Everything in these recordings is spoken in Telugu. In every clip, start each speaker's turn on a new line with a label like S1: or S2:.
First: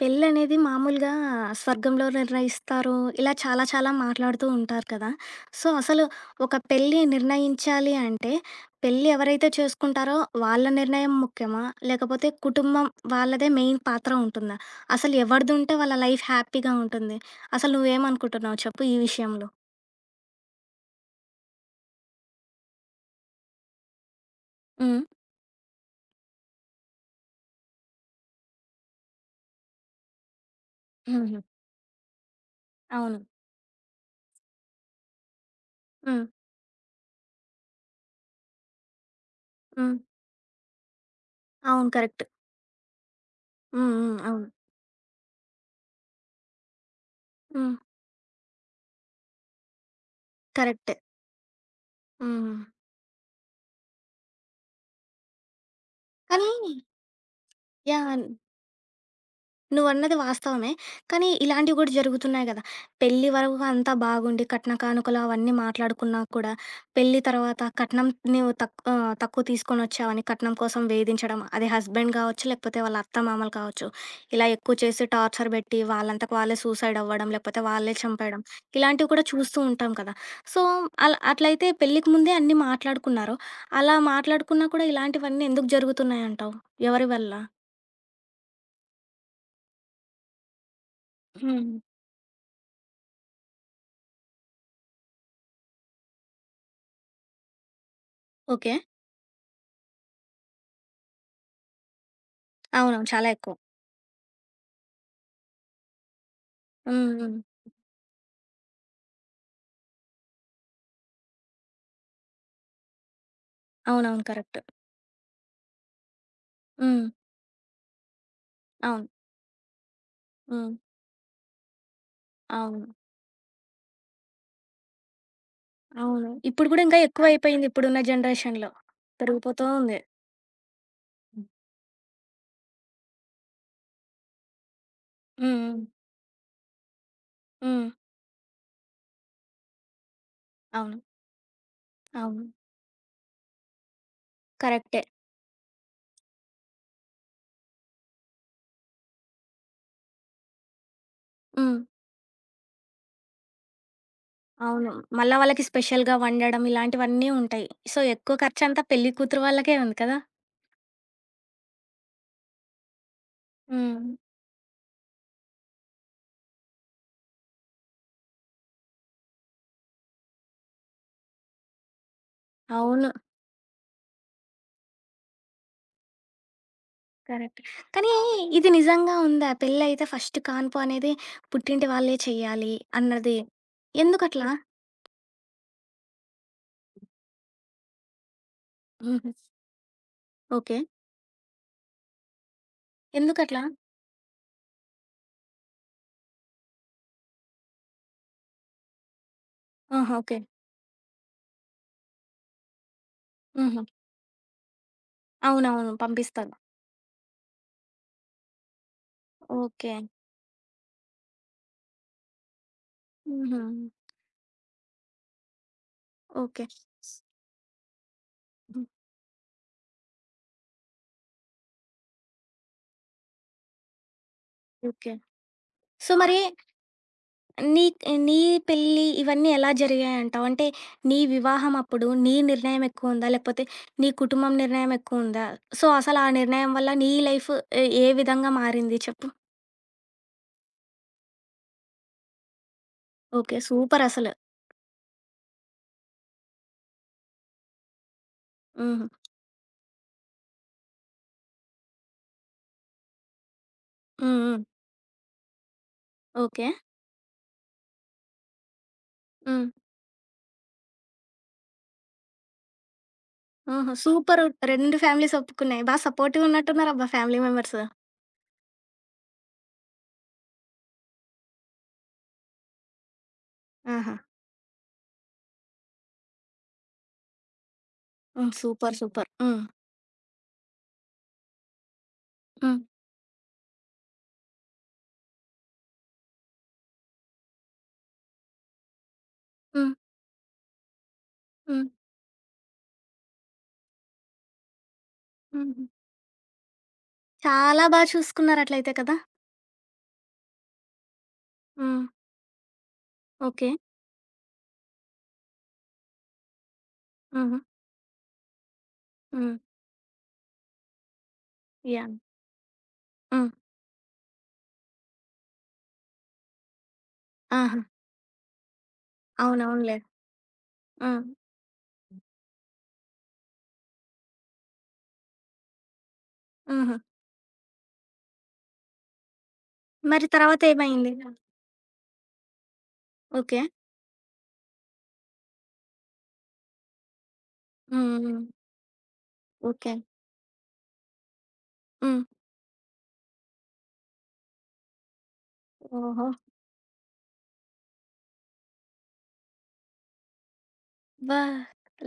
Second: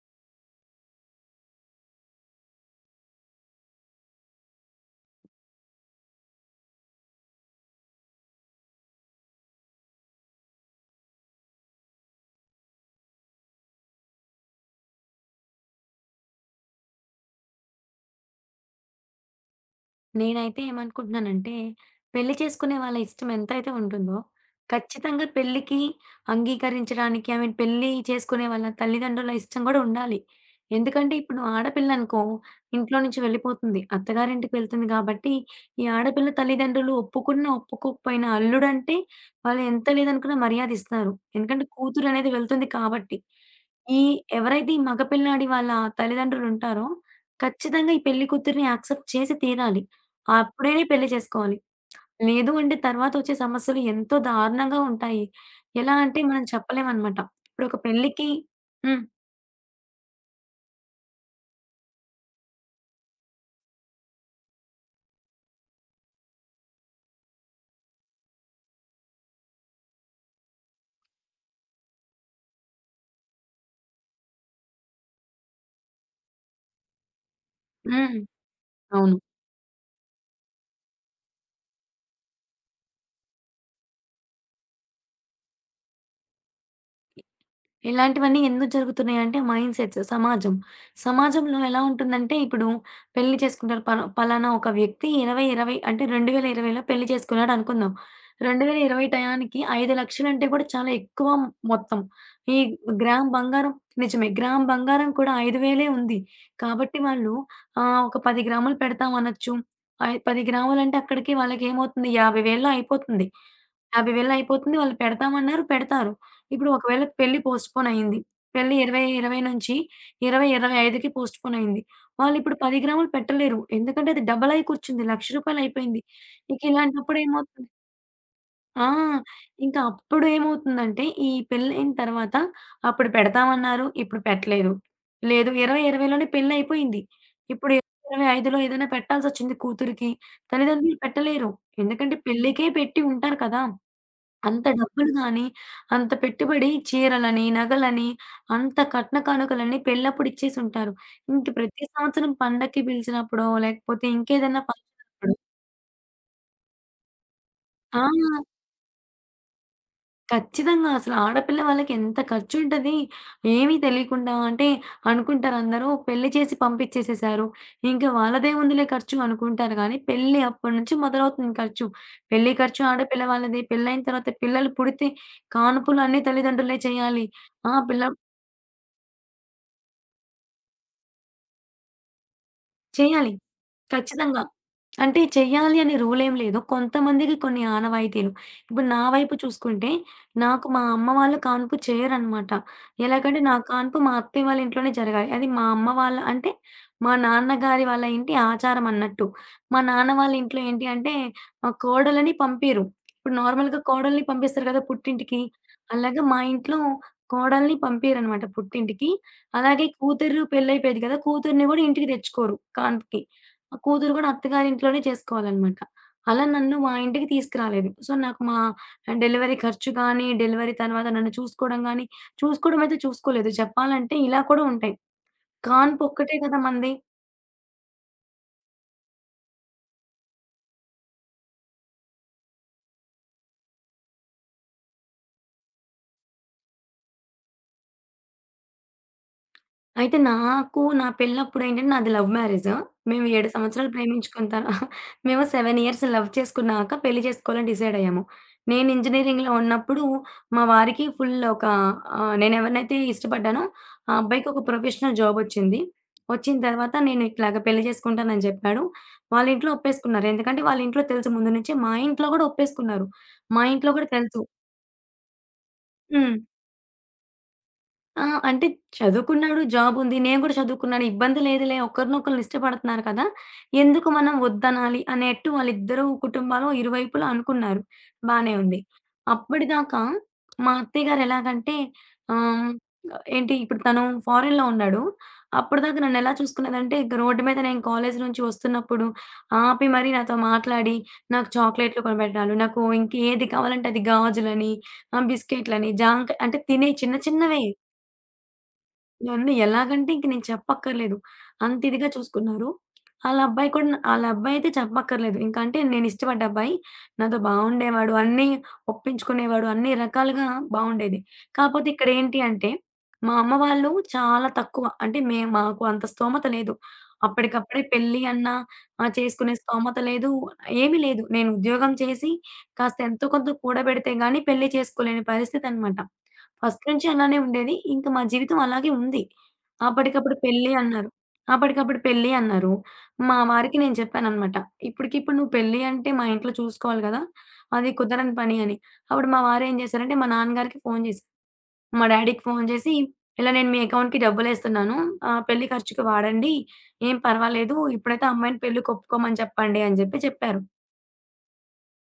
S1: పెళ్ళనేది మామూలుగా స్వర్గంలో నిర్ణయిస్తారు. ఇలా చాలా చాలా మాట్లాడుతూ ఉంటారు కదా! సో, అసలు ఒక పెళ్లి నిర్ణయించాలి అంటే, పెళ్లి ఎవరైతే చేసుకుంటారో వాళ్ళ నిర్ణయం ముఖ్యమా? లేకపోతే కుటుంబం వాళ్ళదే మెయిన్ పాత్ర ఉంటుందా? అసలు ఎవరిది ఉంటే వాళ్ళ లైఫ్ హ్యాపీగా ఉంటుంది? అసలు నువ్వేమనుకుంటున్నావు చెప్పు ఈ విషయంలో?
S2: నేనైతే ఏమనుకుంటున్నానంటే, పెళ్లి చేసుకునే వాళ్ళ ఇష్టం ఎంతైతే ఉంటుందో,
S1: హ్మ్.
S2: ఖచ్చితంగా పెళ్ళికి అంగీకరించడానికి ఐ మీన్ పెళ్లి చేసుకునే వాళ్ళ తల్లిదండ్రుల ఇష్టం గూడా ఉండాలి. ఎందుకంటే ఇప్పుడు
S1: హుహు.
S2: ఆడపిల్లనుకో ఇంట్లో నుంచి
S1: అవును.
S2: వెళ్ళిపోతుంది. అత్తగారింటికి వెళ్తుంది గాబట్టి, ఈ
S1: హ్మ్.
S2: ఆడపిల్ల తల్లిదండ్రులు ఒప్పుకున్నా, ఒప్పుకోకపోయినా అల్లుడంటే వాళ్ళు ఎంత
S1: హ్మ్.
S2: లేదనుకున్నా మర్యాదిస్తారు. ఎందుకంటే
S1: అవును. కరెక్ట్.
S2: కూతురనేది వెళ్తుంది కాబట్టి.
S1: హ్మ్.
S2: ఈ
S1: హ్మ్. అవును.
S2: ఎవరైతే ఈ మగ పిల్లాడి వాళ్ళ తల్లిదండ్రులుంటారో,
S1: హ్మ్.
S2: ఖచ్చితంగా ఈ పెళ్లి కూతురిని యాక్సెప్ట్ చేసి తీరాలి. అప్పుడే
S1: కరెక్టే.
S2: పెళ్లి చేసుకోవాలి. లేదు
S1: హ్మ్.
S2: అంటే తర్వాతొచ్చే సమస్యలు ఎంతో దారుణంగా ఉంటాయి. ఎలా అంటే మనం
S1: కానీ
S2: చెప్పలేమనమాట. ఇప్పుడొక
S1: యాహ్!
S2: పెళ్ళికి హ్మ్.
S1: నువ్వన్నది వాస్తవమే. కానీ ఇలాంటివి గూడా జరుగుతున్నాయి గదా! పెళ్లి వరకు అంతా బాగుండి కట్న కానుకలు అవన్నీ మాట్లాడుకున్నా కూడా, పెళ్లి తర్వాత కట్నం నువ్వు తక్కువ తీసుకొనొచ్చావని కట్నం కోసం వేధించడం. అది హస్బెండ్ గావచ్చు, లేకపోతే వాళ్ళ అత్తమామలు కావచ్చు. ఇలా ఎక్కువ చేసి టార్చర్ బెట్టి వాళ్ళంతకు వాళ్ళే సూసైడ్ అవ్వడం, లేకపోతే వాళ్ళే
S2: హ్మ్.
S1: చంపేయడం. ఇలాంటివి
S2: అవును.
S1: కూడా చూస్తూ ఉంటాం కదా! సో, అట్లయితే పెళ్ళికి ముందే అన్నీ మాట్లాడుకున్నారు. అలా మాట్లాడుకున్నా కూడా ఇలాంటివన్నీ ఎందుకు జరుగుతున్నాయంటావు? ఎవరి వల్ల?
S2: ఇలాంటివన్నీ ఎందుకు జరుగుతున్నాయంటే మైండ్ సెట్స్, సమాజం. సమాజంలో
S1: హ్మ్.
S2: ఎలా ఉంటుందంటే ఇప్పుడు పెళ్లి చేసుకుంటారు. పలానా ఒక వ్యక్తి 20, 20 అంటే 2020లో పెళ్లి చేసుకున్నాడు అనుకుందాం.
S1: ఓకే.
S2: 2020 టయానికి 5,00,000 అంటే కూడా చాలా ఎక్కువ మొత్తం. ఈ
S1: అవునవును.
S2: గ్రామ్
S1: చాలా ఎక్కువ.
S2: బంగారం నిజమే. గ్రామ్ బంగారం కూడా 5,000 ఉంది. కాబట్టి
S1: హ్మ్.
S2: వాళ్ళు
S1: హ్మ్.
S2: ఒక 10 గ్రాములు పెడతాం అనొచ్చు. 10 గ్రాములంటే అక్కడికి వాళ్ళకేమవుతుంది 50,000లో అయిపోతుంది.
S1: అవునవును.
S2: 50,000
S1: కరెక్ట్.
S2: అయిపోతుంది. వాళ్ళు పెడతామన్నారు, పెడతారు. ఇప్పుడు ఒకవేళ
S1: హ్మ్.
S2: పెళ్లి పోస్ట్‌పోన్ అయింది. పెళ్లి 20,
S1: అవును.
S2: 20 నుంచి 20,
S1: హ్మ్.
S2: 25కి పోస్ట్‌పోన్ అయింది. వాళ్ళిప్పుడు 10
S1: అవును.
S2: గ్రాములు పెట్టలేరు. ఎందుకంటే అది డబుల్ అయి కూర్చుంది. రూ. 1,00,000 అయిపోయింది.
S1: అవును.
S2: ఇక
S1: ఇప్పుడు గూడా ఇంకా
S2: ఇలాంటప్పుడు ఏమవుతుంది
S1: ఎక్కువైపోయింది ఇప్పుడున్న జనరేషన్‌లో.
S2: ఆ!
S1: పెరిగిపోతూ
S2: ఇంకా
S1: ఉంది.
S2: అప్పుడు ఏమవుతుందంటే ఈ
S1: హ్మ్.
S2: పెళ్లయిన తర్వాత అప్పుడు పెడతామన్నారు, ఇప్పుడు పెట్టలేదు. లేదు
S1: హ్మ్.
S2: 20, 20 లోనే పెళ్లయిపోయింది. ఇప్పుడు
S1: హ్మ్.
S2: 20, 25లో ఏదైనా పెట్టాల్సొచ్చింది కూతురికి. తల్లిదండ్రులు
S1: అవును.
S2: పెట్టలేరు. ఎందుకంటే
S1: అవును.
S2: పెళ్ళికే పెట్టి ఉంటారు కదా! అంత
S1: కరెక్టే.
S2: డబ్బులు గాని, అంత పెట్టుబడి చీరలని, నగలని, అంత కట్న కానుకలని పెళ్ళప్పుడు ఇచ్చేసుంటారు. ఇంక
S1: హ్మ్.
S2: ప్రతి సంవత్సరం పండక్కి పిలిచినప్పుడో, లేకపోతే ఇంకేదైనా
S1: అవును.
S2: ఫంక్షనప్పుడు
S1: మళ్ళా వాళ్ళకి స్పెషల్‌గా వండడం ఇలాంటివన్నీ ఉంటాయి. సో,
S2: ఆ!
S1: ఎక్కువ ఖర్చంతా పెళ్లి కూతురు వాళ్ళకే ఉంది కదా!
S2: ఖచ్చితంగా. అసలు ఆడపిల్ల వాళ్ళకి ఎంత ఖర్చుంటది. ఏమీ
S1: హ్మ్.
S2: తెలియకుండా అంటే అనుకుంటారందరూ పెళ్లి చేసి పంపించేసేసారు. ఇంక వాళ్ళదే ఉందిలే ఖర్చు అనుకుంటారు గానీ, పెళ్లి అప్పటి నుంచి మొదలవుతుంది ఖర్చు. పెళ్లి ఖర్చు
S1: అవును.
S2: ఆడపిల్ల వాళ్ళది. పెళ్లయిన తర్వాత పిల్లలు పుడితే కానుపులు అన్నీ తల్లిదండ్రులే చేయాలి.
S1: కరెక్ట్.
S2: ఆ! పిల్ల
S1: కానీ ఇది నిజంగా ఉందా? పెళ్లయితే ఫస్ట్ కాన్పు అనేది పుట్టింటి వాళ్ళే చెయ్యాలి
S2: చేయాలి.
S1: అన్నది.
S2: ఖచ్చితంగా.
S1: ఎందుకట్లా?
S2: అంటే చెయ్యాలి అనే రూలేం లేదు. కొంతమందికి కొన్ని ఆనవాయితీలు. ఇప్పుడు నా
S1: హుహు.
S2: వైపు చూసుకుంటే, నాకు
S1: ఓకే.
S2: మా అమ్మ వాళ్ళు కాన్పు చేయరనమాట. ఎలాగంటే, నా
S1: ఎందుకట్లా?
S2: కాన్పు మా అత్తయ్య వాళ్ళ ఇంట్లోనే జరగాలి. అది మా అమ్మ వాళ్ళ అంటే, మా నాన్నగారి వాళ్ళ ఇంటి ఆచారం అన్నట్టు. మా నాన్న
S1: ఆహా!
S2: వాళ్ళ
S1: ఓకే.
S2: ఇంట్లో ఏంటి అంటే, కోడలని పంపియరు. ఇప్పుడు నార్మల్‌గా
S1: హుహు.
S2: కోడల్ని పంపిస్తారు కదా పుట్టింటికి.
S1: అవునవును.
S2: అలాగే మా
S1: పంపిస్తారు.
S2: ఇంట్లో కోడల్ని పంపియరనమాట పుట్టింటికి. అలాగే
S1: ఓకే.
S2: కూతురు పెళ్లయిపోయేది కదా! కూతురిని గూడా ఇంటికి తెచ్చుకోరు కాన్పుకి.
S1: హుహు.
S2: ఆ కూతురు గూడా అత్తగారింట్లోనే చేసుకోవాలనమాట. అలా
S1: ఓకే.
S2: నన్ను మా ఇంటికి తీసుకురాలేదు. సో, నాకు మా
S1: హ్మ్.
S2: డెలివరీ ఖర్చు గానీ, డెలివరీ తర్వాత నన్ను చూసుకోవడం గానీ చూసుకోవడం అయితే చూసుకోలేదు. చెప్పాలంటే ఇలా కూడా ఉంటాయి.
S1: ఓకే.
S2: కాన్పు
S1: సో,
S2: ఒక్కటే
S1: మరి
S2: కదా మనది.
S1: నీ నీ పెళ్లి ఇవన్నీ ఎలా జరిగాయంటావు? అంటే నీ వివాహం అప్పుడు నీ నిర్ణయం ఎక్కువుందా? లేకపోతే నీ కుటుంబం నిర్ణయం ఎక్కువుందా? సో, అసలు ఆ నిర్ణయం వల్ల నీ లైఫ్ ఏ ఏ విధంగా మారింది చెప్పు?
S2: అయితే నాకు నా పెళ్ళప్పుడేంటంటే నాది లవ్ మ్యారేజ్. మేము 7
S1: ఓకే.
S2: సంవత్సరాలు
S1: సూపరసలు.
S2: ప్రేమించుకున్న తర మేము 7 ఇయర్స్ లవ్ చేసుకున్నాక పెళ్లి చేసుకోవాలని డిసైడ్ అయ్యాము. నేను
S1: హుహు.
S2: ఇంజినీరింగ్‌లో ఉన్నప్పుడు మా వారికి ఫుల్ ఒక నేను ఎవరినైతే ఇష్టపడ్డానో ఆ
S1: హ్మ్.
S2: అబ్బాయికి
S1: హ్మ్.
S2: ఒక ప్రొఫెషనల్ జాబ్ వచ్చింది. వచ్చిన
S1: ఓకే.
S2: తర్వాత నేను ఇట్లాగ పెళ్లి చేసుకుంటానని చెప్పాడు. వాళ్ళ
S1: హ్మ్.
S2: ఇంట్లో ఒప్పేసుకున్నారు. ఎందుకంటే వాళ్ళ ఇంట్లో తెలుసు ముందు నుంచే. మా ఇంట్లో గూడా ఒప్పేసుకున్నారు. మా ఇంట్లో
S1: హుహు.
S2: గూడా తెలుసు.
S1: సూపరు. 2 ఫ్యామిలీస్ ఒప్పుకున్నాయి. బా
S2: హ్మ్.
S1: సపోర్టివ్ ఉన్నట్టున్నారబ్బా ఫ్యామిలీ మెంబర్స్.
S2: ఆ! అంటే చదువుకున్నాడు, జాబుంది. నేను గూడా చదువుకున్నాను. ఇబ్బంది లేదులే. ఒకరినొకళ్ళు ఇష్టపడుతున్నారు కదా! ఎందుకు
S1: ఆహా!
S2: మనం వద్దనాలి అనేట్టు వాళ్ళిద్దరూ కుటుంబాలు ఇరువైపులా అనుకున్నారు.
S1: హ్మ్.
S2: బానే ఉంది.
S1: సూపర్. సూపర్. హ్మ్.
S2: అప్పటిదాకా మా అత్తయ్య గారు ఎలాగంటే ఆహ్,
S1: హ్మ్.
S2: ఏంటి ఇప్పుడు తను ఫారెన్‌లో ఉన్నాడు. అప్పటిదాకా నన్నెలా చూసుకునేదంటే ఇక రోడ్డు మీద నేను కాలేజీ నుంచి వస్తున్నప్పుడు ఆపి
S1: హ్మ్.
S2: మరీ నాతో మాట్లాడి, నాకు
S1: హ్మ్.
S2: చాక్లెట్‌లు కొనిపెట్టడాలు, నాకు ఇంకేది కావాలంటే అది గాజులని,
S1: హుహు.
S2: బిస్కెట్‌లని, జాంకా అంటే తినే చిన్న చిన్నవే.
S1: చాలా బా చూసుకున్నారట్లయితే కదా!
S2: నన్ను ఎలాగంటే ఇంక నేను చెప్పక్కర్లేదు. అంత
S1: హ్మ్.
S2: ఇదిగా చూసుకున్నారు. ఆళ్ళ అబ్బాయి
S1: ఓకే.
S2: కూడా ఆళ్ళ అబ్బాయి అయితే చెప్పక్కర్లేదు. ఇంక అంటే నేను ఇష్టపడ్డ అబ్బాయి. నాతో
S1: హుహు.
S2: బావుండేవాడు. అన్నీ
S1: హ్మ్.
S2: ఒప్పించుకునేవాడు. అన్ని రకాలుగా బావుండేది. కాపోతే
S1: యాహ్!
S2: ఇక్కడేంటి అంటే, మా
S1: హ్మ్.
S2: అమ్మ వాళ్ళు చాలా తక్కువ. అంటే మాకు అంత స్తోమత లేదు.
S1: ఆహా!
S2: అప్పటికప్పుడే పెళ్లి అన్నా చేసుకునే స్తోమత
S1: అవునవునులే.
S2: లేదు. ఏమీ లేదు.
S1: హ్మ్.
S2: నేను ఉద్యోగం చేసి కాస్త ఎంతో కొంత కూడబెడితే గాని పెళ్లి చేసుకోలేని పరిస్థితనమాట. ఫస్ట్
S1: హుహు.
S2: నుంచి అలానే ఉండేది. ఇంక మా జీవితం అలాగే ఉంది.
S1: మరి
S2: అప్పటికప్పుడు పెళ్లి అన్నారు.
S1: తర్వాతేమైంది?
S2: అప్పటికప్పుడు పెళ్లి అన్నారు. మా
S1: ఓకే.
S2: వారికి నేను చెప్పాననమాట. ఇప్పటికిప్పుడు నువ్వు పెళ్లి అంటే మా ఇంట్లో చూసుకోవాలి గదా! అది
S1: హ్మ్.
S2: కుదరని
S1: హ్మ్.
S2: పని అని. అప్పుడు మా వారేం
S1: ఓకే.
S2: చేశారంటే మా నాన్నగారికి ఫోను చేశారు. మా
S1: హ్మ్.
S2: డ్యాడీకి ఫోను చేసి, ఇలా నేను మీ అకౌంట్‌కి డబ్బులేస్తున్నాను. పెళ్లి ఖర్చుకి
S1: ఓహో!
S2: వాడండి. ఏం పర్వాలేదు. ఇప్పుడైతే అమ్మాయిని పెళ్ళికి ఒప్పుకోమని చెప్పండి అని జెప్పి చెప్పారు.
S1: అబ్బా!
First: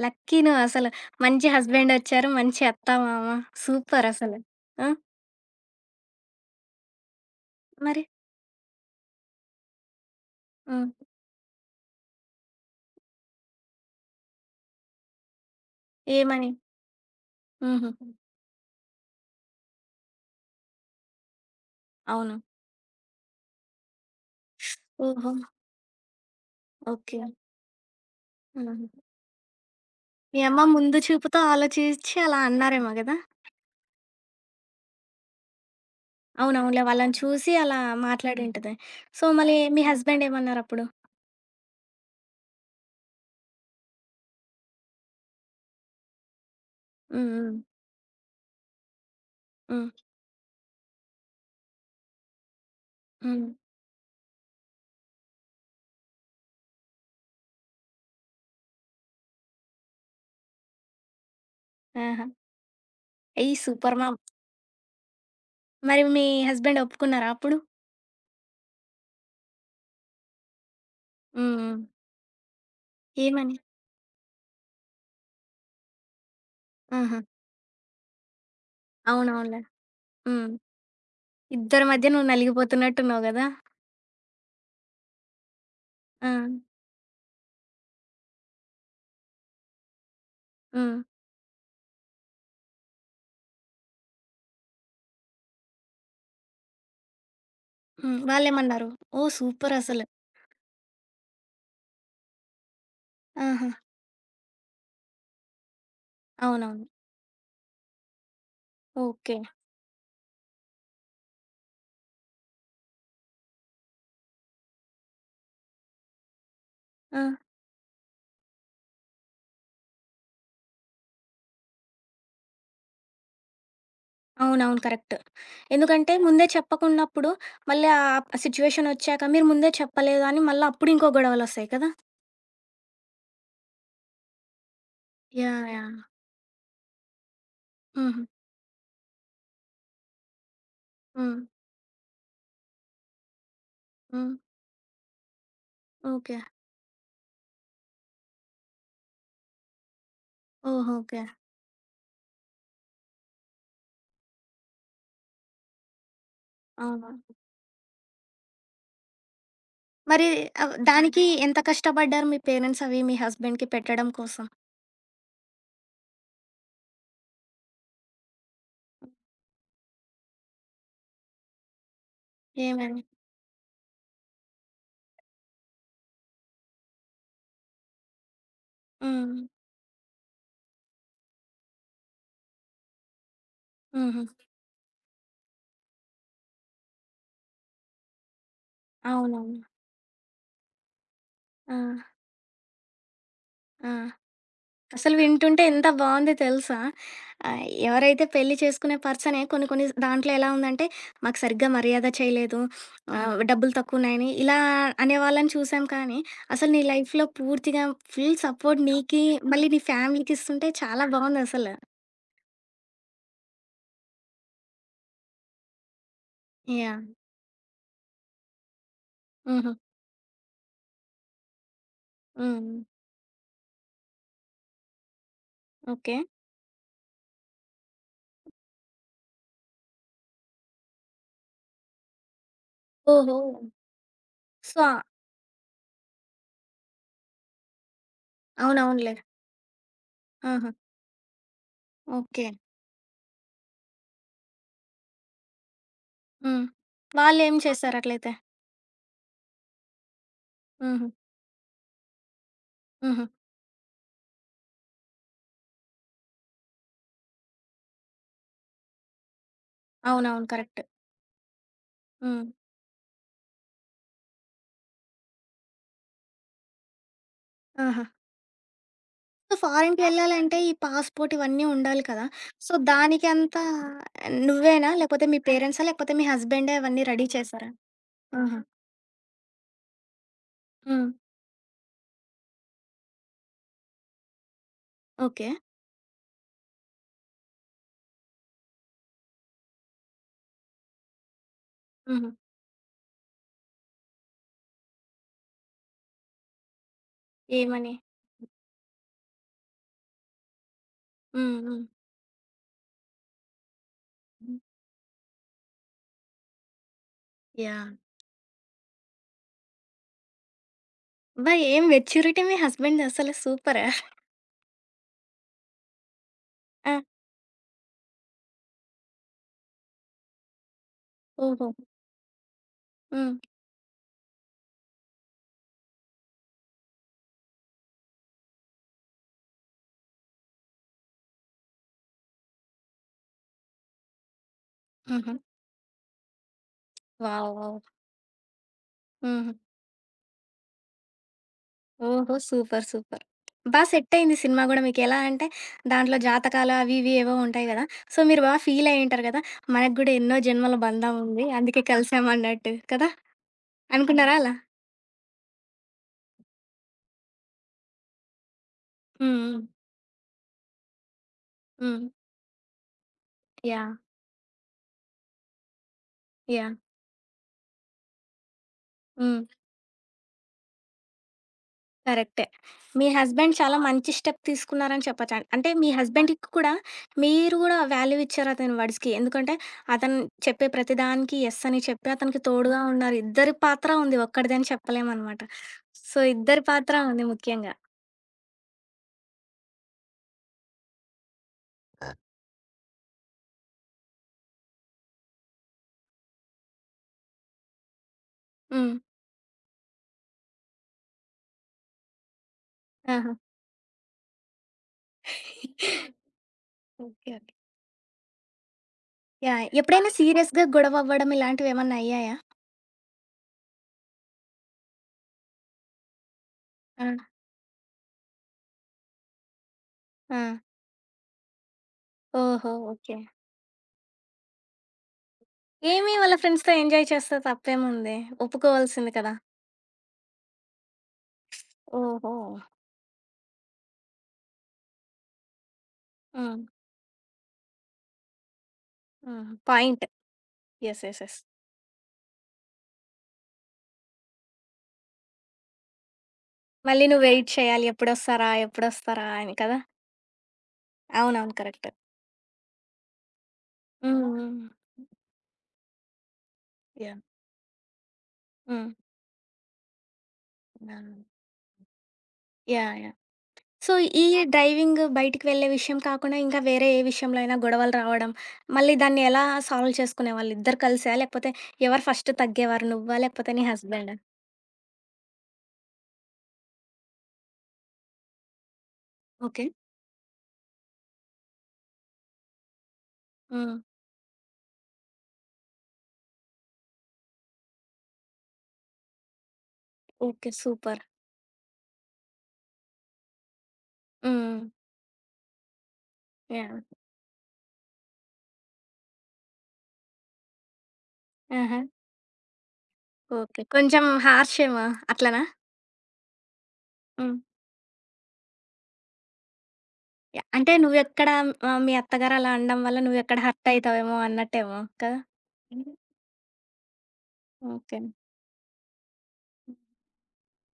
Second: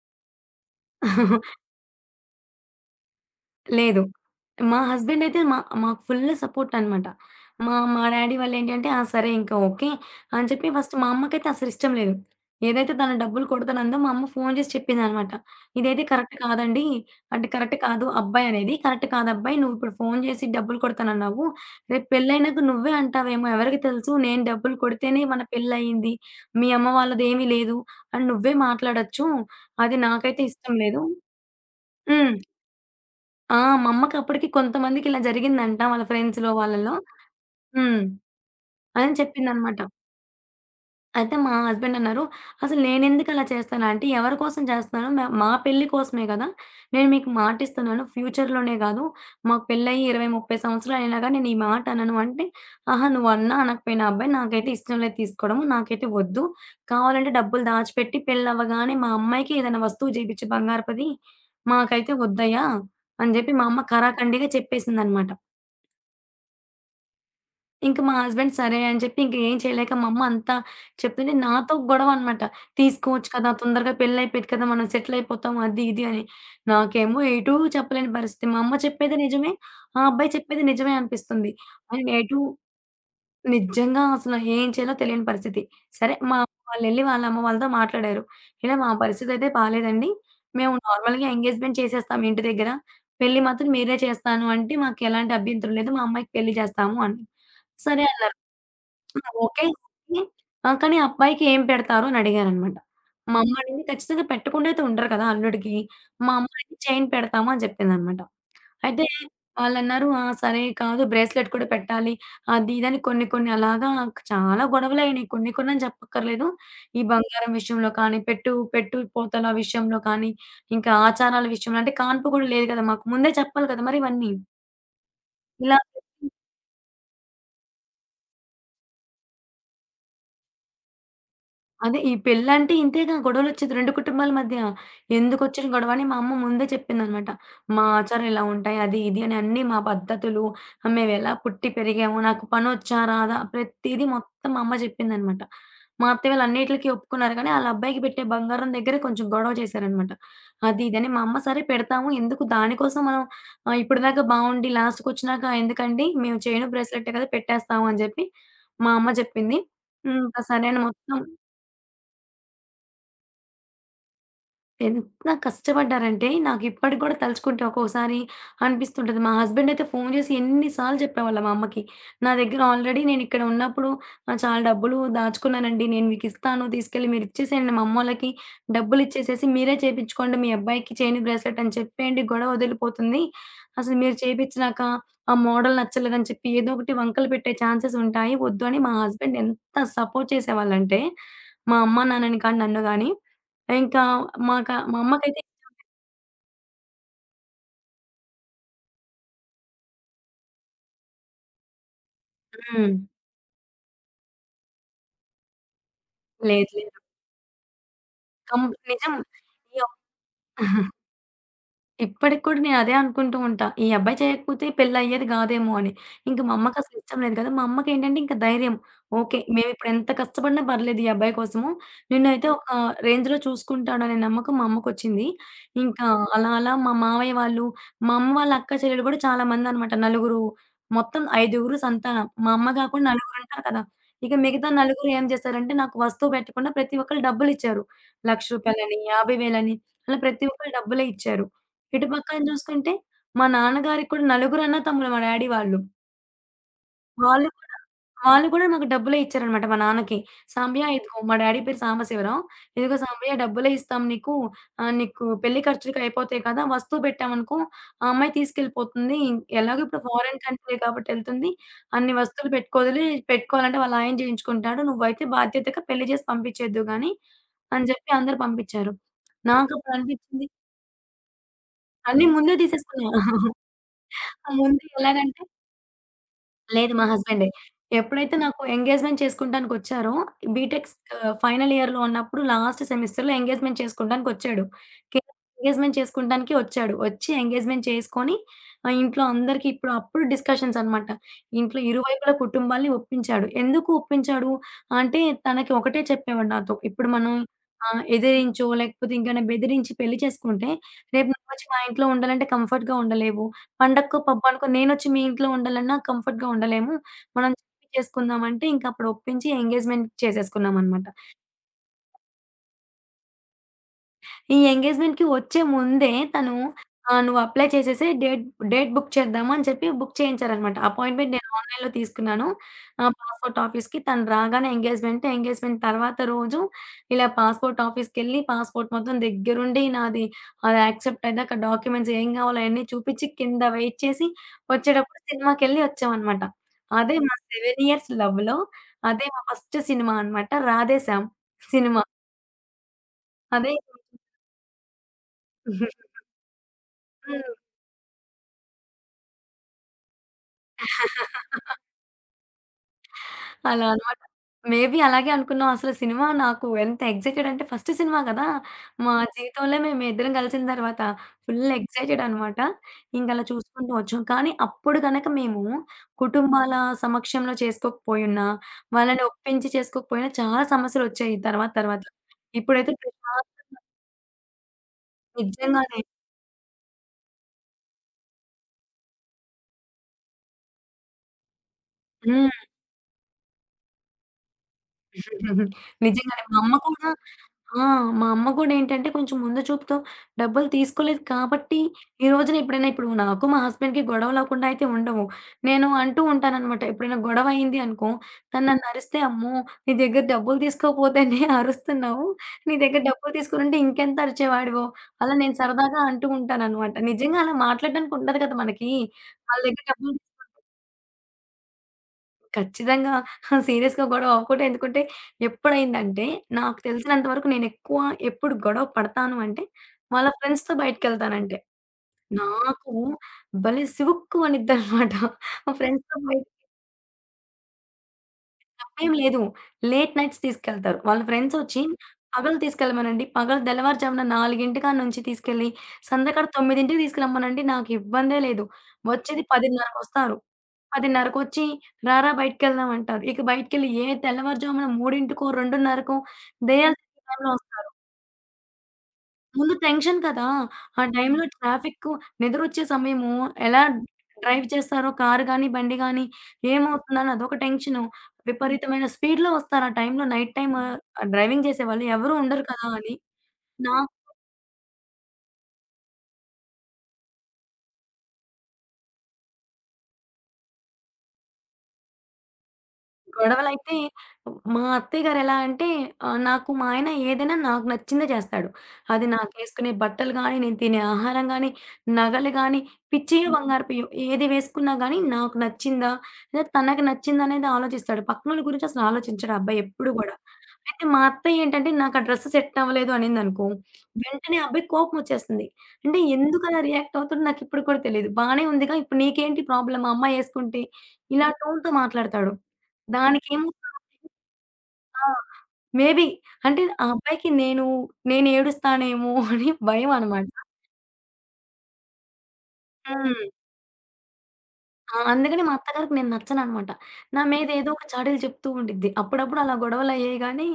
S1: లక్కీ నువ్వసలు. మంచి హస్బెండొచ్చారు. మంచి అత్తా, మామ.
S2: లేదు.
S1: సూపరసలు.
S2: మా
S1: ఆ!
S2: హస్బెండ్ అయితే మా మాకు ఫుల్ సపోర్ట్ అన్నమాట. మా మా
S1: మరి?
S2: డ్యాడీ వాళ్ళేంటంటే, "ఆ! సరే ఇంక ఓకే" అని చెప్పి
S1: హ్మ్.
S2: ఫస్ట్ మా అమ్మకైతే అసలు ఇష్టం లేదు. ఏదైతే తను డబ్బులు కొడతానందో మా అమ్మ ఫోను చేసి చెప్పిందన్నమాట. "ఇదైతే కరెక్ట్
S1: ఏమని?
S2: కాదండి. అంటే కరెక్ట్
S1: హుహు.
S2: కాదు అబ్బాయి అనేది. కరెక్ట్ కాదు అబ్బాయి. నువ్వు ఇప్పుడు ఫోను చేసి డబ్బులు కొడతానన్నావు. రేపు
S1: అవును.
S2: పెళ్లయినాక నువ్వే అంటావేమో ఎవరికి తెలుసు? నేను డబ్బులు కొడితేనే
S1: ఓహో!
S2: మన పెళ్లయింది. మీ అమ్మ
S1: ఓకే.
S2: వాళ్ళదేమీ లేదు అని నువ్వే
S1: హుహు.
S2: మాట్లాడొచ్చు. అది
S1: మీ
S2: నాకైతే
S1: అమ్మ
S2: ఇష్టం
S1: ముందు
S2: లేదు."
S1: చూపుతో ఆలోచించి
S2: హ్మ్.
S1: అలా అన్నారేమో గదా!
S2: ఆ! మా అమ్మకప్పటికి కొంతమందికి ఇలా జరిగిందంట వాళ్ళ ఫ్రెండ్స్‌లో
S1: అవునవునులే.
S2: వాళ్ళలో.
S1: వాళ్ళని చూసి అలా
S2: హ్మ్.
S1: హ్మ్. మాట్లాడింటది.
S2: అని
S1: సో, మళ్ళీ
S2: చెప్పిందనమాట.
S1: మీ హస్బెండ్ ఏమన్నారప్పుడు?
S2: అయితే మా హస్బెండ్ అన్నారు, "అసలు నేనెందుకు అలా చేస్తాను ఆంటీ? ఎవరి కోసం చేస్తున్నాను? మా పెళ్లి కోసమే కదా! నేను మీకు
S1: హ్మ్. హ్మ్.
S2: మాటిస్తున్నాను. ఫ్యూచర్‌లోనే కాదు, మాకు
S1: హ్మ్.
S2: పెళ్లయ్యి 20, 30 సంవత్సరాలయినా గాని నేను ఈ మాట అనను" అంటే, "ఆహా!
S1: హ్మ్.
S2: నువ్వన్నా అనకపోయినా అబ్బాయి నాకైతే ఇష్టం లేదు తీసుకోవడము. నాకైతే వద్దు. కావాలంటే డబ్బులు దాచిపెట్టి పెళ్లవ్వగానే మా అమ్మాయికి ఏదైనా వస్తువు చేపిచ్చు బంగారపుది. మాకైతే
S1: ఆహా!
S2: వద్దయ్యా" అని
S1: ఈ
S2: చెప్పి మా అమ్మ
S1: సూపర్ మామ్.
S2: ఖరాఖండిగా చెప్పేసిందనమాట.
S1: మరి మీ హస్బెండ్ ఒప్పుకున్నారా అప్పుడు?
S2: ఇంక మా హస్బెండ్ సరే అని చెప్పి ఇంక ఏం చేయలేక మా అమ్మ అంతా చెప్తుంటే
S1: హ్మ్.
S2: నాతో
S1: హ్మ్.
S2: గొడవ అనమాట. "తీసుకోవచ్చు కదా!
S1: ఏమని?
S2: తొందరగా పెళ్లయిపోయేది కదా! మనం సెటిల్ అయిపోతాం." అది ఇది అని.
S1: ఆహా!
S2: నాకేమో ఎటూ చెప్పలేని పరిస్థితి. మా అమ్మ చెప్పేది నిజమే.
S1: అవునవునులే.
S2: ఆ అబ్బాయి
S1: హ్మ్.
S2: చెప్పేది నిజమే అనిపిస్తుంది.
S1: ఇద్దరి
S2: అండ్
S1: మధ్య నువ్వు
S2: ఎటూ
S1: నలిగిపోతున్నట్టున్నావు గదా!
S2: నిజంగా అసలు ఏం చేయాలో తెలియని పరిస్థితి. సరే
S1: ఆ!
S2: మా అమ్మ వాళ్ళెళ్లి వాళ్ళ అమ్మ వాళ్ళతో మాట్లాడారు. ఇలా మా పరిస్థితయితే బాలేదండి. మేము
S1: హ్మ్.
S2: నార్మల్‌గా ఎంగేజ్‌మెంట్ చేసేస్తాం ఇంటి దగ్గర. పెళ్లి మాత్రం మీరే చేస్తాను అంటే మాకెలాంటి అభ్యంతరం లేదు. మా అమ్మాయికి పెళ్లి చేస్తాము అని. సరే
S1: హ్మ్.
S2: అన్నారు.
S1: వాళ్ళేమన్నారు?
S2: ఆ!
S1: ఓహ్!
S2: ఓకే.
S1: సూపర్ అసలు.
S2: ఆ! కానీ అబ్బాయికి ఏం పెడతారు అని అడిగాననమాట. మా అమ్మ
S1: ఆహా!
S2: అనింది ఖచ్చితంగా పెట్టకుండా అయితే ఉండరు కదా! అల్లుడికి. మా అమ్మ అయితే
S1: అవునవును.
S2: చైన్ పెడతాము అని చెప్పిందనమాట. అయితే
S1: ఓకే.
S2: వాళ్ళన్నారు, "ఆ! సరే కాదు బ్రేస్‌లెట్ కూడా పెట్టాలి." అది ఇదని కొన్ని కొన్ని అలాగా చాలా గొడవలయినాయి. కొన్ని కొన్ని అని చెప్పక్కర్లేదు. ఈ
S1: ఆ!
S2: బంగారం విషయంలో కానీ, పెట్టు పెట్టు పోతల విషయంలో కానీ, ఇంకా ఆచారాల విషయంలో అంటే కాన్పు కూడా లేదు కదా! మాకు ముందే చెప్పాలి కదా! మరి ఇవన్నీ.
S1: అవునవును. కరెక్ట్.
S2: ఇలా
S1: ఎందుకంటే ముందే చెప్పకున్నప్పుడు మళ్ళీ ఆ సిట్యుయేషన్ వచ్చాక మీరు ముందే చెప్పలేదు అని మళ్ళా అప్పుడు ఇంకో గొడవలొస్తాయి కదా!
S2: అదే ఈ పెళ్ళంటే ఇంతేగా గొడవలొచ్చేది 2 కుటుంబాల మధ్య. ఎందుకొచ్చిన
S1: యాహ్!
S2: గొడవ
S1: యాహ్!
S2: అని మా అమ్మ ముందే చెప్పిందనమాట. మా
S1: హుహు.
S2: ఆచారాలు ఇలా ఉంటాయి. అది, ఇది అని అన్నీ మా పద్ధతులు, మేమెలా
S1: హ్మ్.
S2: పుట్టి పెరిగాము, నాకు పనొచ్చా, రాదా ప్రతీదీ
S1: హ్మ్.
S2: మొత్తం మా అమ్మ చెప్పిందనమాట. మా అత్తయ్య
S1: ఓకే.
S2: వాళ్ళన్నిట్లికి ఒప్పుకున్నారు కానీ, ఆళ్ళ అబ్బాయికి పెట్టే బంగారం దగ్గర కొంచెం గొడవ చేశారనమాట. అది,
S1: ఓహో!
S2: ఇది అని మా
S1: ఓకే.
S2: అమ్మ సరే పెడతాము. ఎందుకు దానికోసం మనం ఇప్పటిదాకా బావుండి లాస్ట్‌కొచ్చినాక ఎందుకండి మేము చైను, బ్రేస్లెట్టే
S1: అవునా!
S2: కదా పెట్టేస్తాము అని చెప్పి మా అమ్మ చెప్పింది. హ్మ్.
S1: మరి
S2: ఇంకా సరే
S1: ఆహ్,
S2: అని మొత్తం
S1: దానికి ఎంత కష్టపడ్డారు మీ పేరెంట్స్ అవి మీ హస్బెండ్‌కి పెట్టడం కోసం?
S2: ఎంత కష్టపడ్డారంటే, నాకిప్పటికి గూడా తలుచుకుంటే ఒక్కోసారి అనిపిస్తుంటది. మా హస్బెండ్ అయితే ఫోను జేసి ఎన్ని సార్లు చెప్పేవాళ్ళ మా అమ్మకి. నా దగ్గర ఆల్రెడీ
S1: ఏమని?
S2: నేనిక్కడ ఉన్నప్పుడు చాలా డబ్బులు దాచుకున్నానండి. నేను మీకిస్తాను తీసుకెళ్ళి మీరిచ్చేసేయండి మా అమ్మోళ్ళకి.
S1: హ్మ్.
S2: డబ్బులిచ్చేసేసి మీరే చేపిచ్చుకోండి. మీ అబ్బాయికి చైను బ్రేస్లెట్ అని చెప్పేయండి. గొడవ వదిలిపోతుంది. అసలు మీరు
S1: హుహు.
S2: చేపిచ్చినాక ఆ మోడల్ నచ్చలేదని చెప్పి ఏదో ఒకటి వంకలు పెట్టే ఛాన్సెస్ ఉంటాయి. వద్దు అని మా హస్బెండ్
S1: అవునవును.
S2: ఎంత సపోర్ట్ చేసేవాళ్ళంటే,
S1: ఆ!
S2: మా అమ్మ, నాన్నని కానీ నన్ను గాని
S1: ఆ!
S2: ఇంకా మా
S1: అసలు
S2: అమ్మకైతే
S1: వింటుంటే ఎంత బావుంది తెలుసా? ఆహ్, ఎవరైతే పెళ్లి చేసుకునే పర్సనే కొన్ని కొన్ని దాంట్లో ఎలా ఉందంటే, మాకు సరిగ్గా మర్యాద చేయలేదు,
S2: హ్మ్.
S1: ఆహ్, హ్మ్. డబ్బులు తక్కువున్నాయని ఇలా అనేవాళ్ళని చూసాం కానీ, అసలు
S2: లేదు
S1: నీ
S2: లేదు.
S1: లైఫ్‌లో పూర్తిగా ఫుల్
S2: కం
S1: సపోర్ట్
S2: నిజం.
S1: నీకి, మళ్ళీ
S2: ఈ
S1: నీ
S2: ఒ
S1: ఫ్యామిలీకి ఇస్తుంటే చాలా బావుందసలు.
S2: ఇప్పటికి కూడా నేనదే అనుకుంటూ ఉంటా. ఈ అబ్బాయి చేయకపోతే పెళ్లయ్యేది గాదేమో అని. ఇంక మా అమ్మకసలు
S1: యాహ్!
S2: ఇష్టం లేదు కదా! మా అమ్మకేంటంటే ఇంక ధైర్యం. ఓకే.
S1: హుహు.
S2: మేమిప్పుడెంత కష్టపడినా పర్లేదు ఈ అబ్బాయి కోసము. నిన్నైతే ఒక
S1: హ్మ్.
S2: రేంజ్‌లో చూసుకుంటాడనే నమ్మకం మా అమ్మకొచ్చింది. ఇంకా
S1: ఓకే.
S2: అలా అలా మా మావయ్య వాళ్ళు, మా అమ్మ వాళ్ళ అక్క చెల్లెలు గూడా చాలా మందనమాట. మొత్తం ఐదుగురు సంతానం. మా అమ్మ గాకుండా
S1: ఓహో!
S2: నలుగురుంటారు కదా! ఇక మిగతా
S1: సో
S2: నలుగురు ఏం చేశారంటే నాకు వస్తువు పెట్టకుండా ప్రతి ఒక్కళ్ళు డబ్బులిచ్చారు. రూ. 1,00,000 రూపాయలని,
S1: అవునవునులే.
S2: 50,000 అలా ప్రతి
S1: ఆహా!
S2: ఒక్కళ్ళు డబ్బులే ఇచ్చారు. ఇటు పక్కన
S1: ఓకే.
S2: చూసుకుంటే, మా నాన్నగారికి కూడా నలుగురు అన్నాతమ్ములు మా డ్యాడీ వాళ్ళు.
S1: హ్మ్.
S2: వాళ్ళు
S1: వాళ్ళేం
S2: కూడా
S1: చేశారట్లయితే?
S2: వాళ్ళు కూడా మాకు డబ్బులే ఇచ్చారనమాట మా నాన్నకి. "సాంబయ్య
S1: హుహు.
S2: ఇదిగో" మా డ్యాడీ పేరు సాంబశివరావు. "ఇదిగో
S1: హుహు.
S2: సాంబయ్య డబ్బులే ఇస్తాం నీకు. నీకు పెళ్లి ఖర్చులకి అయిపోతాయి కదా! వస్తువు పెట్టామనుకో ఆ అమ్మాయి తీసుకెళ్ళిపోతుంది. ఎలాగో ఇప్పుడు ఫారిన్
S1: అవునవును.
S2: Country
S1: correct.
S2: కాబట్టి ఎళ్తుంది. అన్ని
S1: హ్మ్.
S2: వస్తువులు పెట్టుకోదులే పెట్టుకోవాలంటే వాళ్ళ ఆయన చేయించుకుంటాడు. నువ్వైతే బాధ్యతగా పెళ్లి చేసి పంపించేద్దువు గాని" అని
S1: ఆహా!
S2: చెప్పి అందరూ పంపించారు. నాకప్పుడు
S1: ఫారెన్‌కి
S2: అనిపించింది
S1: వెళ్ళాలంటే ఈ పాస్‌పోర్ట్ ఇవన్నీ ఉండాలి
S2: అన్నీ
S1: కదా!
S2: ముందే
S1: సో,
S2: తీసేసుకున్నా.
S1: దానికంతా
S2: ఆ! ముందు
S1: నువ్వేనా? లేకపోతే మీ
S2: ఎలాగంటే
S1: పేరెంట్సా? లేకపోతే మీ హస్బెండే
S2: లేదు
S1: అవన్నీ
S2: మా
S1: రెడీ
S2: హస్బెండే.
S1: చేశారా?
S2: ఎప్పుడైతే
S1: ఆహా!
S2: నాకు ఎంగేజ్‌మెంట్ చేసుకుంటానికొచ్చారో, బీటెక్ స్
S1: హ్మ్.
S2: ఫైనల్ ఇయర్‌లో ఉన్నప్పుడు లాస్ట్ సెమిస్టర్‌లో ఎంగేజ్‌మెంట్ చేసుకుంటానికొచ్చాడు. కేవలం
S1: ఓకే.
S2: ఎంగేజ్‌మెంట్ చేసుకుంటానికి వచ్చాడు. వచ్చి ఎంగేజ్‌మెంట్ చేసుకొని ఇంట్లో అందరికీ ఇప్పుడు అప్పుడు డిస్కషన్స్ అనమాట. ఇంట్లో
S1: హుహు.
S2: ఇరువైపుల కుటుంబాల్ని ఒప్పించాడు. ఎందుకు ఒప్పించాడు? అంటే తనకి ఒకటే చెప్పేవాడు నాతో. ఇప్పుడు మనం
S1: ఏమని?
S2: ఎదిరించో లేకపోతే ఇంకేమైనా బెదిరించి పెళ్లి చేసుకుంటే, రేపు
S1: హ్మ్.
S2: నువ్వొచ్చి మా
S1: హ్మ్.
S2: ఇంట్లో ఉండాలంటే కంఫర్ట్‌గా ఉండలేవు. పండక్కో, పబ్బో
S1: హ్మ్.
S2: అనుకో నేనొచ్చి మీ ఇంట్లో ఉండాలన్నా కంఫర్ట్‌గా ఉండలేము. మనం చెప్పి
S1: యాహ్!
S2: చేసుకుందాం అంటే ఇంకప్పుడు ఒప్పించి ఎంగేజ్‌మెంట్ చేసేసుకున్నామనమాట.
S1: అబ్బా! ఏం మెచ్యూరిటీ మీ హస్బెండ్‌ది అసలు సూపరే!
S2: ఈ ఎంగేజ్‌మెంట్‌కి వచ్చే ముందే తను
S1: ఆ!
S2: నువ్వు అప్లై చేసేసేయి డేట్ డేట్ బుక్ చేద్దాము అని చెప్పి బుక్ చేయించారనమాట. అపాయింట్‌మెంట్ నేను
S1: ఓహో!
S2: ఆన్‌లైన్‌లో తీసుకున్నాను.
S1: హ్మ్.
S2: పాస్‌పోర్ట్ ఆఫీస్‌కి తను రాగానే ఎంగేజ్‌మెంట్ తర్వాత రోజు ఇలా పాస్‌పోర్ట్ ఆఫీస్‌కెళ్ళి పాస్‌పోర్ట్ మొత్తం దగ్గరుండి నాది అది యాక్సెప్ట్ అయ్యేదాకా డాక్యుమెంట్స్ ఏం కావాలో అయన్నీ చూపించి కింద వెయిట్ చేసి వచ్చేటప్పుడు
S1: హుహు.
S2: సినిమాకెళ్ళి వచ్చామనమాట. అదే మా
S1: వావ్! వావ్!
S2: 7 ఇయర్స్ లవ్‌లో అదే మా
S1: హుహు.
S2: ఫస్ట్ సినిమా అనమాట. 'రాధేశ్యామ్' సినిమా.
S1: ఓహో! సూపర్. సూపర్.
S2: అదే
S1: బా సెట్టయింది సినిమా గూడా మీకెలా అంటే, దాంట్లో జాతకాలు అవి ఇవి ఏవో
S2: హ్మ్.
S1: ఉంటాయి గదా! సో, మీరు బా ఫీలయ్యి ఉంటారు గదా! మనకు గూడా ఎన్నో జన్మల బంధం ఉంది. అందుకే కలిసామన్నట్టు కదా!
S2: అలా అన్నమాట.
S1: అనుకున్నారా అలా?
S2: మేబీ అలాగే అనుకున్నాం. అసలు సినిమా నాకు ఎంత ఎక్సైటెడ్ అంటే ఫస్ట్ సినిమా గదా! మా
S1: హ్మ్. హ్మ్.
S2: జీవితంలో మేమిద్దరం కలిసిన తర్వాత ఫుల్
S1: హ్మ్.
S2: ఎక్సైటెడ్ అనమాట. ఇంకలా చూసుకుంటూ
S1: యాహ్!
S2: వచ్చాం. కానీ అప్పుడు గనక మేము కుటుంబాల
S1: యాహ్!
S2: సమక్షంలో చేసుకోకపోయున్నా, వాళ్ళని
S1: హ్మ్.
S2: ఒప్పించి చేసుకోకపోయినా చాలా సమస్యలొచ్చాయి తర్వాత తర్వాత.
S1: కరెక్టే.
S2: ఇప్పుడైతే
S1: మీ
S2: ప్రశాంత్
S1: హస్బెండ్ చాలా మంచి స్టెప్ తీసుకున్నారని చెప్పొచ్చండి. అంటే మీ
S2: నిజంగానే
S1: హస్బెండ్‌కి కూడా మీరు గూడా వాల్యూ ఇచ్చారు అతని వర్డ్స్‌కి. ఎందుకంటే అతను చెప్పే ప్రతి దానికి యెస్ అని చెప్పి అతనికి
S2: హ్మ్.
S1: తోడుగా ఉన్నారు. ఇద్దరి పాత్ర ఉంది. ఒక్కడిదని చెప్పలేమనమాట. సో,
S2: నిజంగానే. మా
S1: ఇద్దరి
S2: అమ్మ
S1: పాత్ర
S2: కూడా
S1: ఉంది ముఖ్యంగా.
S2: ఆ! మా అమ్మ కూడా ఏంటంటే కొంచెం ముందు చూపుతో డబ్బులు తీసుకోలేదు కాబట్టి, ఈ రోజున ఎప్పుడైనా ఇప్పుడు నాకు మా హస్బెండ్‌కి గొడవలు అవ్వకుండా అయితే ఉండవు. నేను అంటూ ఉంటాననమాట. ఎప్పుడైనా గొడవ అయింది అనుకో, తను నన్ను
S1: హ్మ్.
S2: అరిస్తే, "అమ్మో! నీ దగ్గర డబ్బులు తీసుకోపోతేనే అరుస్తున్నావు. నీ దగ్గర
S1: ఆహా!
S2: డబ్బులు తీసుకొనుంటే ఇంకెంత అరిచేవాడివో" అలా నేను సరదాగా అంటూ ఉంటాననమాట.
S1: ఓకే. ఓకే.
S2: నిజంగా అలా మాట్లాడడానికి ఉండదు కదా మనకి. వాళ్ళ
S1: యాహ్!
S2: దగ్గర
S1: ఎప్పుడైనా
S2: డబ్బులు
S1: సీరియస్‌గా గొడవ అవ్వడం ఇలాంటివేమన్నా అయ్యాయా?
S2: ఖచ్చితంగా. సీరియస్‌గా గొడవ అవ్వకూడదు. ఎందుకంటే ఎప్పుడైందంటే, నాకు
S1: ఆ!
S2: తెలిసినంత వరకు నేనెక్కువ ఎప్పుడు గొడవ పడతాను అంటే, వాళ్ళ
S1: ఆ!
S2: ఫ్రెండ్స్‌తో బయటికెళ్తానంటే.
S1: ఓహో!
S2: నాకు
S1: ఓకే.
S2: భలే! సివుక్కు అనిద్దనమాట. మా
S1: ఏమి
S2: ఫ్రెండ్స్‌తో
S1: వాళ్ళ
S2: బయట
S1: ఫ్రెండ్స్‌తో ఎంజాయ్ చేస్తే తప్పేముంది.
S2: తప్పేం
S1: ఒప్పుకోవాల్సింది కదా!
S2: లేదు. లేట్ నైట్స్ తీసుకెళ్తారు. వాళ్ళ ఫ్రెండ్సొచ్చి
S1: ఓహో!
S2: పగలు తీసుకెళ్ళమనండి. పగలు తెల్లవారుజామున 4 కాడ నుంచి తీసుకెళ్ళి, సంధ్యాకాడ
S1: హ్మ్.
S2: 9కి తీసుకెళ్ళమనండి. నాకు ఇబ్బందే లేదు. వచ్చేది
S1: ఆహా! పాయింట్.
S2: 10:30కొస్తారు.
S1: యెస్. యెస్. యెస్.
S2: 10:30కొచ్చి "రారా బయటికెళ్దాం" అంటారు. ఇక బయటికెళ్ళి ఏ తెల్లవారుజామున 3కో, 2:30కో దెయ్యాలు
S1: మళ్ళీ
S2: తిరిగే
S1: నువ్వు
S2: టైంలో
S1: వెయిట్ చేయాలి.
S2: వస్తారు.
S1: ఎప్పుడొస్తారా? ఎప్పుడొస్తారా? అని
S2: ముందు
S1: కదా!
S2: టెన్షన్ కదా! ఆ టైంలో
S1: అవునవును. కరెక్ట్.
S2: ట్రాఫిక్కు నిద్రొచ్చే సమయము ఎలా
S1: హ్మ్. హ్మ్.
S2: డ్రైవ్ చేస్తారో కారు గానీ, బండి గానీ
S1: యాహ్!
S2: ఏమవుతుందని అదొక టెన్షను.
S1: హ్మ్.
S2: విపరీతమైన స్పీడ్‌లో వస్తారు ఆ టైంలో నైట్ టైమ్
S1: హ్మ్.
S2: డ్రైవింగ్ చేసేవాళ్ళు ఎవరు ఉండరు కదా!
S1: యాహ్! యాహ్!
S2: అని.
S1: సో,
S2: నా
S1: ఈ డ్రైవింగ్ బయటికి వెళ్ళే విషయం కాకుండా ఇంకా వేరే ఏ విషయంలో అయినా గొడవలు రావడం, మళ్ళీ దాన్ని ఎలా సాల్వ్ చేసుకునేవాళ్ళు? ఇద్దరు కలిసా? లేకపోతే ఎవరు ఫస్ట్ తగ్గేవారు? నువ్వా? లేకపోతే నీ
S2: గొడవలైతే
S1: హస్బెండా?
S2: మా అత్తయ్య గారు ఎలా అంటే నాకు మా ఆయన ఏదైనా నాకు నచ్చిందే చేస్తాడు. అది
S1: ఓకే.
S2: నాకేసుకునే బట్టలు గాని, నేను తినే ఆహారం గాని, నగలు గాని, పిచ్చియో
S1: హ్మ్.
S2: బంగారు బియ్యం ఏది వేసుకున్నా గాని నాకు నచ్చిందా? లేదా తనకు నచ్చిందా అనేది ఆలోచిస్తాడు. పక్కనోళ్ళ గురించి అసలు ఆలోచించడు ఆ అబ్బాయి ఎప్పుడు గూడా.
S1: ఓకే.
S2: అయితే
S1: సూపర్.
S2: మా అత్తయ్య ఏంటంటే నాకు ఆ డ్రెస్ సెట్ అవ్వలేదు అనిందనుకో, వెంటనే
S1: హ్మ్.
S2: ఆ అబ్బాయికి కోపం వచ్చేస్తుంది. అంటే ఎందుకు అలా
S1: యాహ్!
S2: రియాక్ట్ అవుతాడో నాకిప్పుడు కూడా తెలీదు. బానే ఉందిగా ఇప్పుడు నీకేంటి ప్రాబ్లమ్? మా అమ్మాయి ఏసుకుంటే ఇలా
S1: ఆహా!
S2: టోన్‌తో మాట్లాడతాడు.
S1: ఓకే.
S2: దానికేమో
S1: కొంచెం హార్షేమో
S2: ఆ!
S1: అట్లనా?
S2: మేబీ అంటే ఆ
S1: హ్మ్.
S2: అబ్బాయికి నేనేడుస్తానేమో అని
S1: యాహ్!
S2: భయమనమాట.
S1: అంటే నువ్వెక్కడ ఆహ్, మీ అత్తగారు అలా అనడం వల్ల నువ్వెక్కడ
S2: హ్మ్.
S1: హర్ట్ అయితావేమో అన్నట్టేమో
S2: ఆ!
S1: కదా!
S2: అందుకని మా అత్తగారికి నేను నచ్చననమాట. నా మీద ఏదో
S1: ఓకే.
S2: ఒక చాడీలు చెప్తూ ఉండిద్ది. అప్పుడప్పుడు అలా గొడవలయ్యేయి గానీ,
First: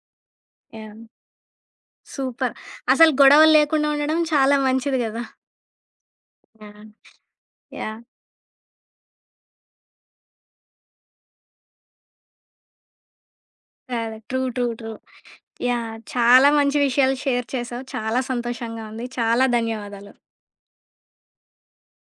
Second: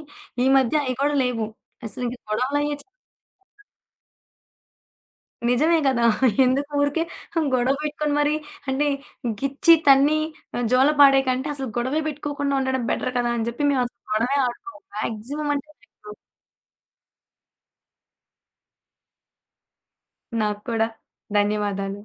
S2: ఈ మధ్య అయి
S1: యాహ్!
S2: కూడా లేవు. అసలింక
S1: సూపర్.
S2: గొడవలయ్యే చా
S1: అసలు గొడవలు లేకుండా ఉండడం చాలా మంచిది గదా!
S2: నిజమే గదా! ఎందుకు
S1: యాహ్!
S2: ఊరికే గొడవ
S1: యాహ్!
S2: పెట్టుకొని మరి అంటే గిచ్చి, తన్ని జోల పాడే కంటే అసలు గొడవే పెట్టుకోకుండా ఉండడం బెటర్ కదా! అని జెప్పి మేమసలు
S1: అదే.
S2: గొడవే
S1: ట్రూ. ట్రూ.
S2: ఆడుకోము.
S1: ట్రూ.
S2: మాక్సిమం అంటే
S1: యాహ్!
S2: మాక్సిమం.
S1: చాలా మంచి విషయాలు షేర్ చేశావు. చాలా సంతోషంగా ఉంది. చాలా ధన్యవాదాలు.
S2: నాకు కూడా. ధన్యవాదాలు.